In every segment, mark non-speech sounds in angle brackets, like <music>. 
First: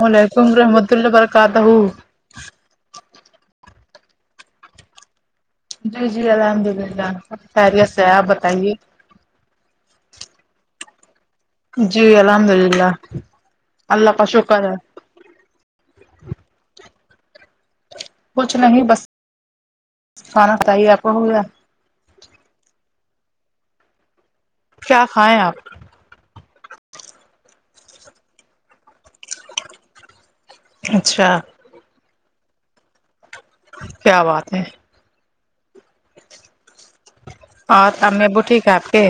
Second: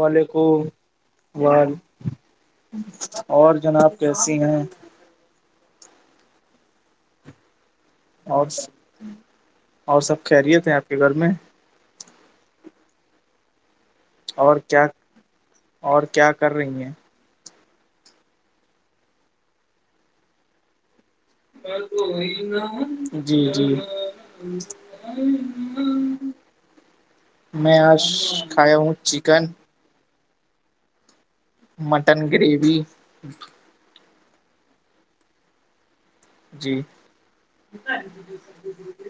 وعلیکم رحمۃ اللہ وبرکاتہ وعلیکم اور جناب کیسی ہیں جی جی الحمد للہ خیریت ہے آپ اور بتائیے اور سب کہہرییے تھے آپ کے گھر میں جی الحمد اللہ کا اور شکر ہے کیا اور کیا کر رہی ہیں کچھ نہیں بس کھانا کاہیے آپ کو ہو گیا جی جی کیا کھائیں آپ میں آج کھا ہوں چکن اچھا مٹن گریوی کیا بات ہے جی اور ت میں بوٹ ک آپ کے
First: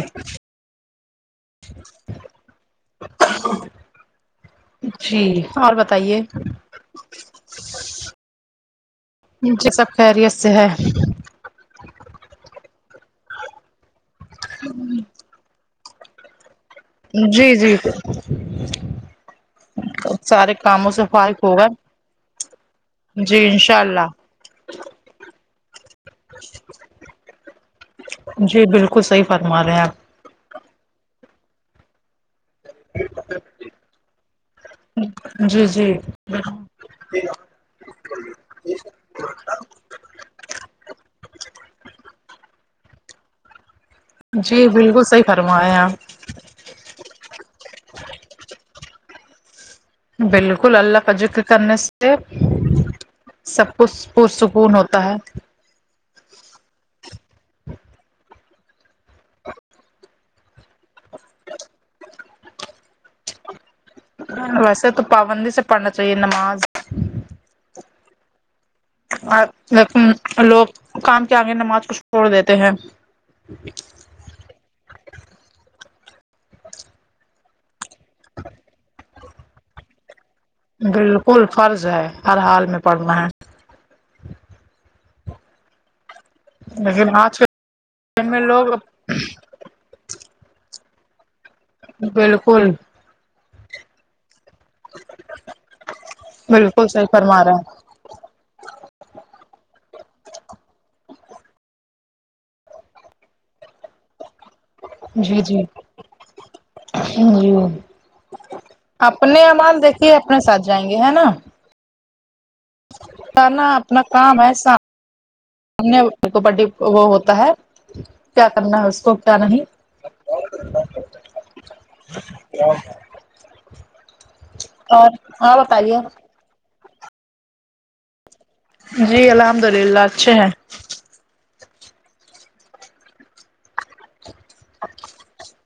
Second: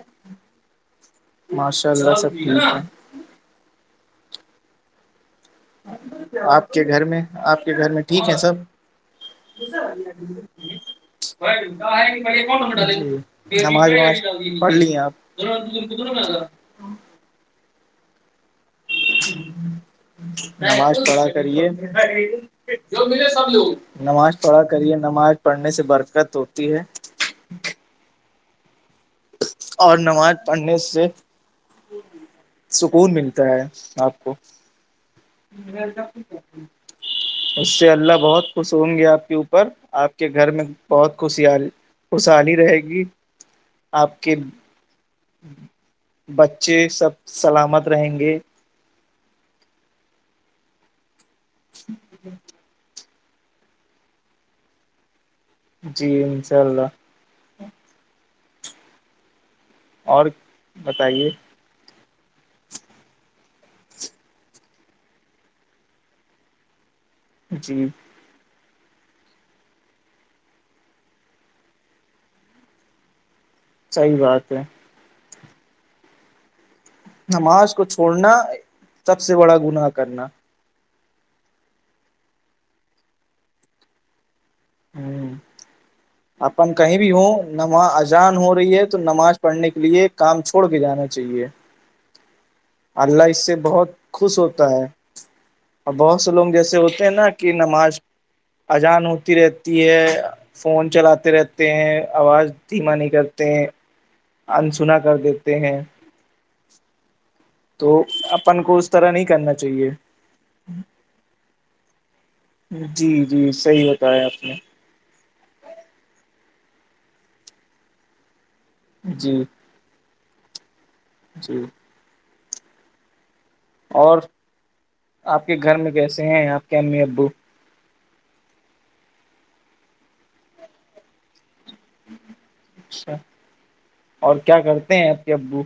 ماشاء اللہ سب ٹھیک ہے <inaudible> جی اور بتائیے آپ کے گھر میں آپ کے گھر میں ٹھیک ہے سب مجھے سب خیریت سے ہے پڑھ لیے آپ <inaudible> جی جی سارے کاموں نماز سے پڑا فارغ ہوگا کریے جی انشاء اللہ نماز پڑھا کریے نماز پڑھنے سے برکت ہوتی ہے جی بالکل صحیح فرما رہے ہیں آپ اور نماز پڑھنے سے سکون ملتا ہے آپ کو جی جی اس سے اللہ بہت خوش ہوں گے آپ کے اوپر آپ کے گھر میں بہت خوشح خوشحالی رہے گی آپ کے جی بالکل صحیح فرمایں آپ بچے سب سلامت رہیں گے بالکل اللہ کا ذکر کرنے سے سب کچھ پرسکون ہوتا ہے جی انشاء اللہ اور بتائیے ویسے تو پابندی سے پڑھنا چاہیے نماز جی لوگ کام کے آگے نماز کو چھوڑ دیتے ہیں اچھا صحیح بات ہے نماز کو چھوڑنا سب سے بڑا گناہ کرنا بالکل فرض ہے ہر حال میں پڑھنا ہے ہوں ان کہیں بھی لیکن آج ہوں کے نماز ان اجان میں ہو لوگ رہی ہے تو نماز پڑھنے کے لیے کام چھوڑ کے جانا چاہیے بالکل اللہ اس سے بہت خوش ہوتا ہے اور بہت سے لوگ جیسے بالکل ہوتے صحیح ہیں نا فرما کہ رہا ہے نماز ازان ہوتی رہتی ہے فون چلاتے رہتے ہیں آواز دھیما نہیں کرتے ہیں انسنا کر جی دیتے ہیں جی جی تو اپن کو اس طرح نہیں اپنے کرنا امان چاہیے دیکھیے اپنے سات جائیں گے ہے نا جی جی کرنا صحیح اپنا بتایا کام آپ نے ہےسا کو وہ ہوتا ہے کیا کرنا ہے اس کو کیا جی نہیں جی کیا اور آپ کے گھر میں بتائیے کیسے ہیں آپ کے امی ابو جی الحمد للہ اچھے ہیں اچھا اور کیا کرتے ہیں آپ کے ابو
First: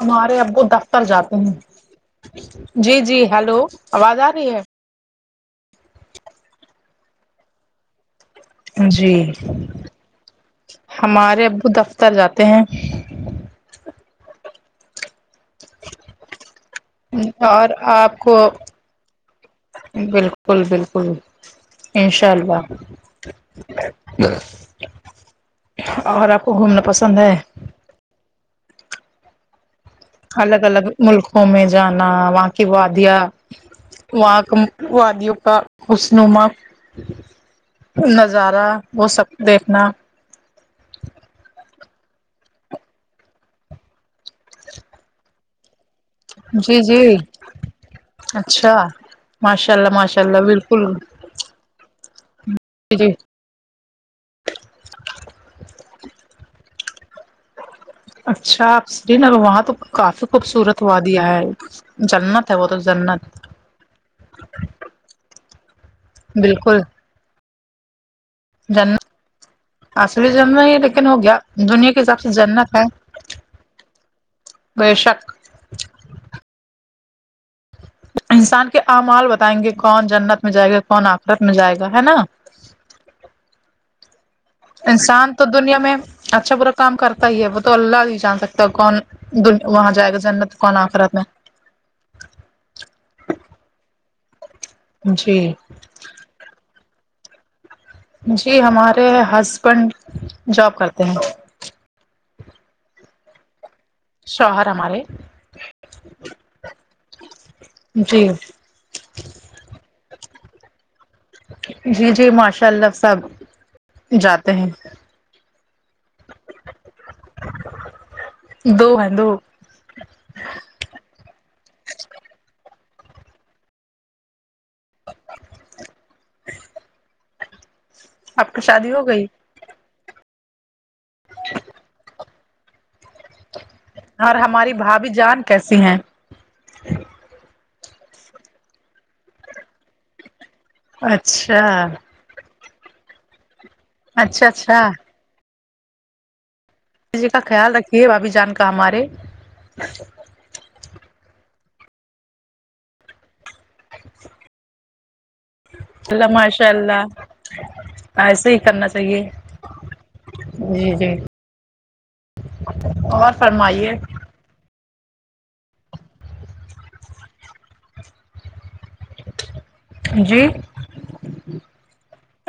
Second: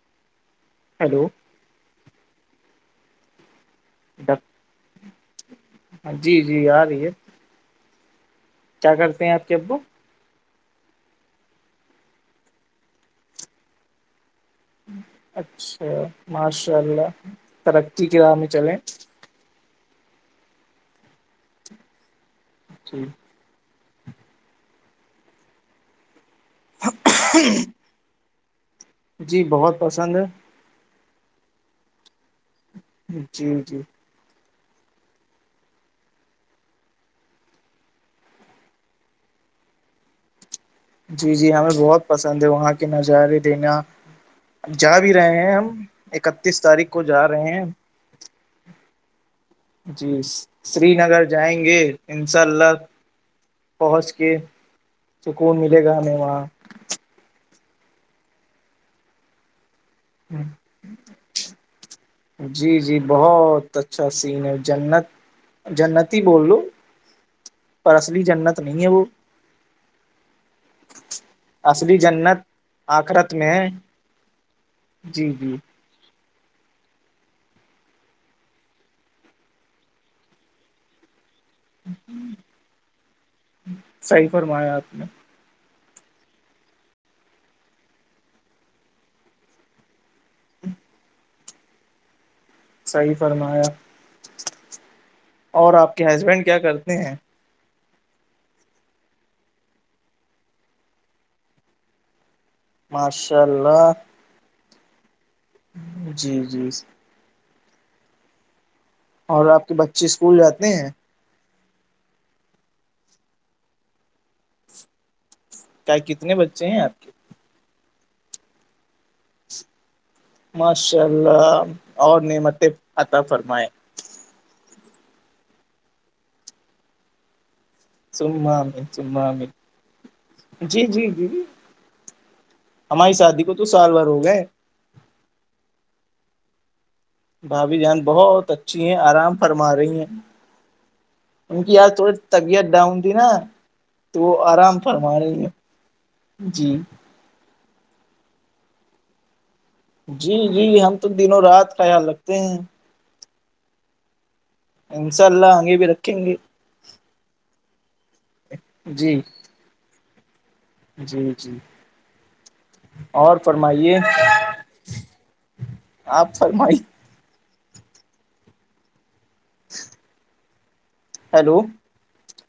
ہمارے ابو دفتر ہیلو جاتے ہیں جی جی ہیلو آواز آ ڈاکٹر رہی ہے جی جی آ رہی ہے کیا جی کرتے ہیں آپ کے ابو ہمارے ابو دفتر جاتے ہیں اچھا ماشاء اللہ اور ترقی آپ کی راہ کو میں چلیں بالکل بالکل انشاء اللہ جی اور آپ کو گھومنا پسند ہے جی جی بہت پسند ہے الگ الگ ملکوں میں جانا وہاں کی وادیا جی جی وہاں وادیوں کا خسنما نظارہ وہ سب دیکھنا جی جی ہمیں بہت پسند ہے وہاں کے نظارے دیکھنا جا بھی رہے ہیں ہم اکتیس جی تاریخ کو جی جا رہے ہیں اچھا ماشاء اللہ جی ماشاء اللہ بالکل سری نگر جائیں گے ان شاء اللہ جی جی پہنچ کے سکون ملے گا ہمیں وہاں اچھا آپ سری نگر وہاں تو کافی خوبصورت ہوا دیا ہے جنت ہے وہ تو جی جی جنت بہت اچھا سین ہے جنت جنتی ہی بول لو پر اصلی جنت نہیں ہے جنا وہ اس بھی جنا ہی ہو گیا دنیا کے حساب سے جنت ہے آخرت میں ہے بے جی شک جی انسان کے امال بتائیں گے کون جنت میں جائے گا کون آخرت میں جائے گا ہے نا صحیح فرمایا آپ نے انسان تو دنیا میں اچھا با کام کرتا ہی ہے وہ تو اللہ ہی جان سکتا ہے کون وہاں جائے گا جنت کون آ کررا میں صحیح فرمایا جی اور آپ کے ہسبینڈ کیا کرتے ہیں جی ہمارے ہسبینڈ جاب کرتے ہیں ماشاء اللہ شوہر ہمارے جی جی جی اور آپ کے بچے اسکول جاتے ہیں جی جی ماشاء اللہ سب جاتے ہیں کیا کتنے بچے ہیں آپ کے دو ہیں دو ماشاء اللہ اور نے مت آتا فرمائے <inaudible> چم آپ کی میں شادی ہو گئی چمم میں جی جی جی ہماری شادی کو تو سال بھر ہو اور گئے ہماری بھابھی جان کیسی ہیں بھابھی جان بہت اچھی ہیں آرام فرما رہی ہیں ان اچھا کی یاد تھڑ طبیعت ڈاؤن تھی نا تو وہ اچھا آرام اچھا فرما رہی ہے جی جی کا خیال رکھیے بھابھی جان کا ہمارے جی جی ہم تو دنوں رات خیال رکھتے ہیں انشاء اللہ آگے بھی رکھیں گے ماشاء اللہ ایسے ہی کرنا جی چاہیے جی جی اور فرمائیے آپ فرمائی جی ہیلو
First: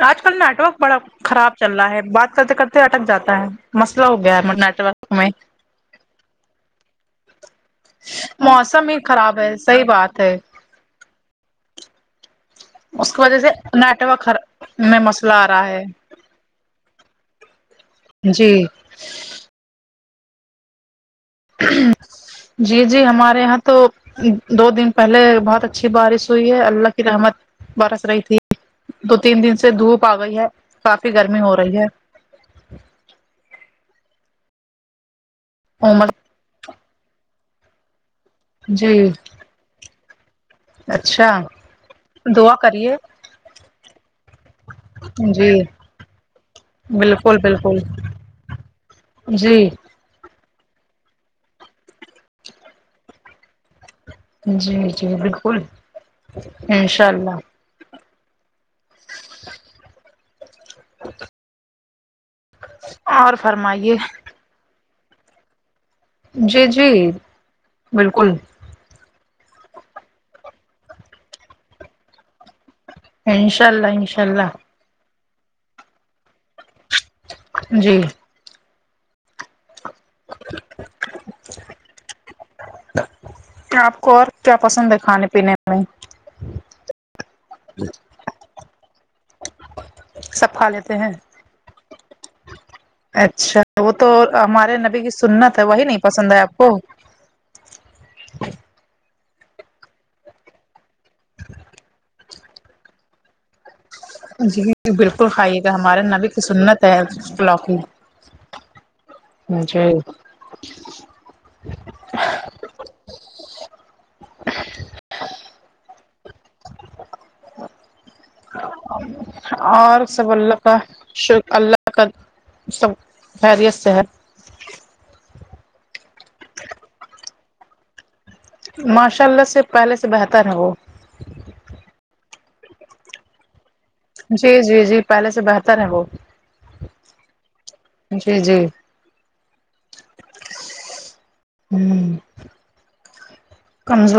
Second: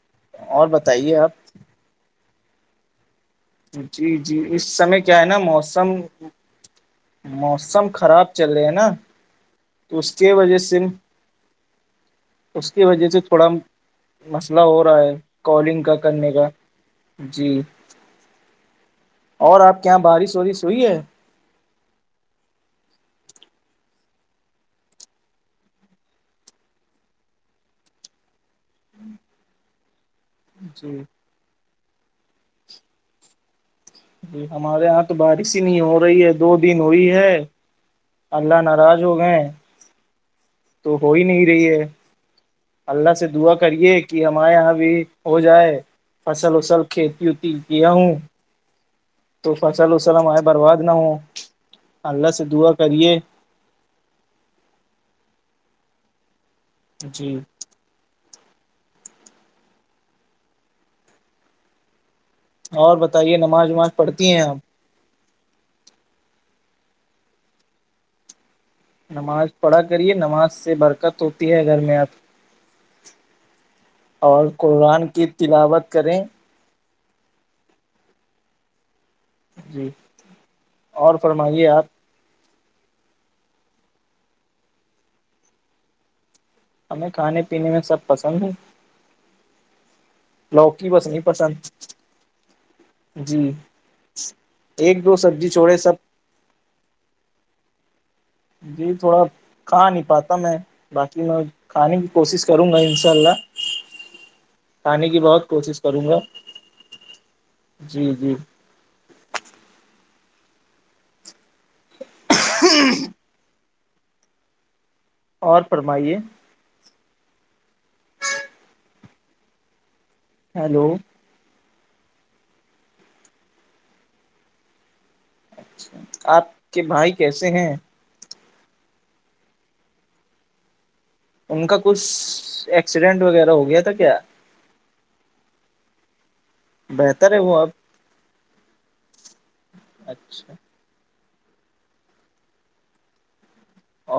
آج کل اور نیٹورک بڑا بتائیے آپ خراب چل رہا ہے بات کرتے کرتے اٹک جاتا ہے مسئلہ جی ہو گیا جی ہے اس نیٹ سمے ورک کیا ہے میں نا موسم موسم خراب چل رہا ہے نا موسم ہی خراب ہے صحیح تو اس بات کے ہے وجہ سے <inaudible> اس کی وجہ سے تھوڑا مسئلہ ہو میں رہا ہے مسئلہ آ رہا کالنگ ہے کا کرنے کا جی جی اور آپ کے یہاں بارش وارش ہوئی ہے <inaudible> جی جی ہمارے یہاں تو دو دن پہلے بہت اچھی بارش ہوئی ہے اللہ کی رحمت برس رہی تھی دو تین دن سے دھوپ آ گئی ہے جی کافی گرمی ہو رہی ہے <unintelligible> جی ہمارے یہاں تو بارش ہی نہیں ہو عمر رہی ہے دو دن ہوئی ہے اللہ جی ناراض ہو گئے تو ہو ہی نہیں رہی ہے دوا کری اللہ سے دعا کریے کہ ہمارے یہاں بھی ہو جی جائے فصل اصل کھیتی بالکل وتی بالکل کیا ہوں تو جی فصل وسلم آئے برباد نہ ہو اللہ سے دعا کریے جی جی بالکل انشاء جی اللہ اور بتائیے نماز وماز پڑھتی ہیں آپ جی جی بالکل نماز پڑھا کریے نماز سے برکت ہوتی ہے گھر میں آپ انشاء اللہ انشاء اور اللہ قرآن کی تلاوت کریں جی جی اور فرمائیے آپ آپ کو اور کیا پسند ہے کھانے پینے میں ہمیں کھانے پینے میں سب پسند ہے سب کھا لوکی لیتے بس ہیں نہیں پسند جی اچھا وہ تو ہمارے نبی ایک کی دو سبزی سنت ہے چھوڑے وہی سب نہیں پسند ہے آپ کو جی تھوڑا کھا نہیں پاتا میں باقی میں کھانے کی کوشش کروں گا انشاء اللہ جی کھانے کی بالکل بہت کھائیے گا کوشش ہمارے کروں نب کی سنت ہے پلاک جی جی کی جی <unintelligible> اور فرمائیے اور سب اللہ کا ہیلو ش اللہ ق سب حییدیت سے ہے اچھا آپ کے بھائی کیسے ہیں ماشاء اللہ سے پہلے سے بہتر ہے وہ ان کا کچھ ایکسیڈنٹ وغیرہ ہو گیا تھا کیا جی جی جی پہلے سے بہتر ہے وہ بہتر ہے وہ اب جی جی اچھا ہ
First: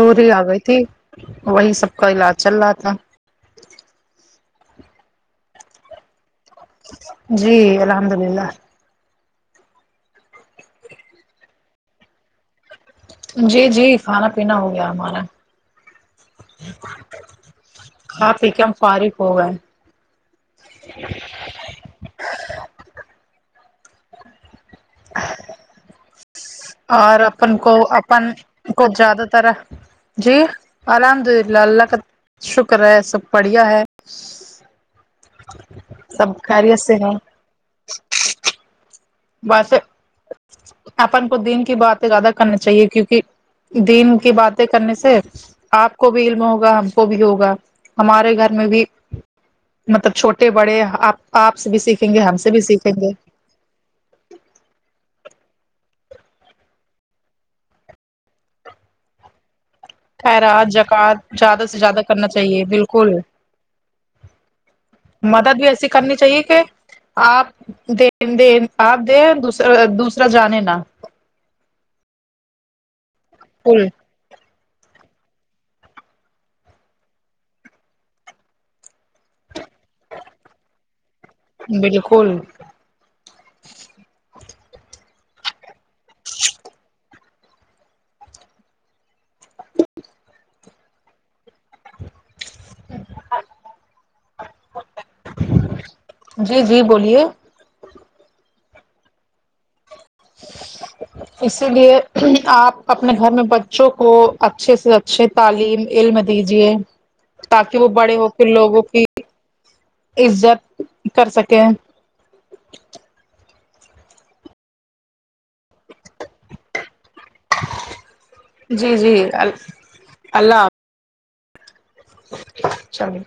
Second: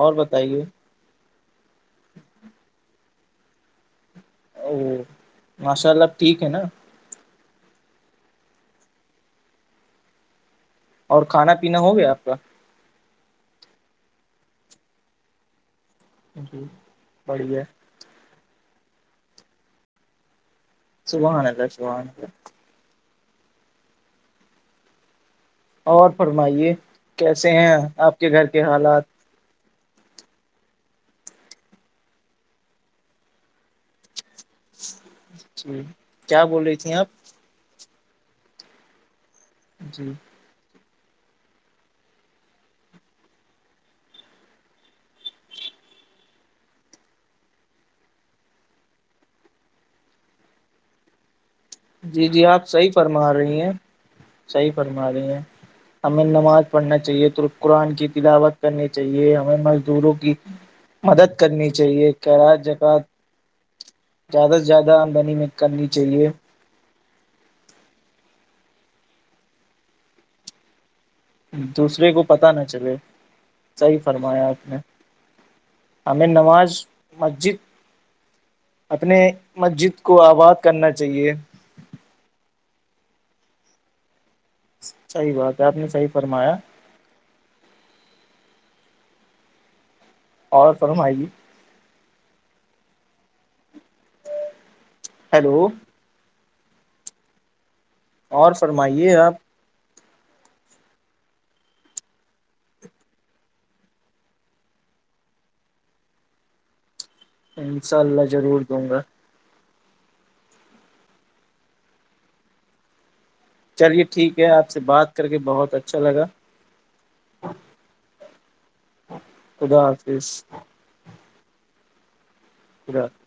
اور آ گئی بتائیے تھی وہی سب کا علاج چل رہا تھا او ماشاء اللہ ٹھیک ہے نا جی الحمد اللہ اور کھانا پینا ہو گیا آپ کا جی جی کھانا پینا ہو گیا ہمارا جی بڑیا ہاں پی کے ہم فارغ ہو گئے سوب آان ال شب آان <unintelligible> اور فرمائیے اور کیسے اپن کو ہیں آپ اپن کے گھر کے کو حالات زیادہ طرح جی الحمد للہ اللہ شکر ہے سب بڑھیا ہے جی سب کیا بول رہی خیریت تھی سے آپ ہے ویس جی اپن کو دین کی باتیں زیادہ کرنی چاہیے کیونکہ دین کی باتیں کرنے سے آپ کو بھی علم ہوگا ہم کو بھی ہوگا ہمارے گھر میں بھی مطلب چھوٹے بڑے آپ آپ سے بھی سیکھیں گے ہم سے بھی سیکھیں گے آ رہی ہیں صحیح فرما رہی ہیں ہمیں نماز پڑھنا چاہیے قرآن کی تلاوت کرنی چاہیے ہمیں م دوروں کی خیرات مدد جکات زیادہ کرنی سے زیادہ چاہیے کرنا کییرا چاہیے جگات بالکل زیادہ سے زیادہ آمدنی میں مدد بھی کرنی ایسی چاہیے کہ آپ د د آپ دے دوسرا دوسرا جانے نہا دوسرے کو پتہ نہ چلے کل صحیح فرمایا اس نے ہمیں نماز مسجد اپنے مسجد کو آباد کرنا چاہیے بالکل صحیح بات ہے آپ نے صحیح فرمایا اور سر روم آئے گی ج ہلو جی جی بولیے اور فرمائیے آپ <inaudible> اسی لیے آپ اپنے گھر میں بچوں کو اچھے سے اچھے تعلیم علم دیجیے تاکہ وہ انشاء بڑے اللہ ہو کے ضرور لوگوں دوں گا کی عزت کر سکیں چلیے ٹھیک ہے آپ سے بات کر کے بہت اچھا لگا جی جی خدا حافظ اللہ حافظ <inaudible> ج چلیے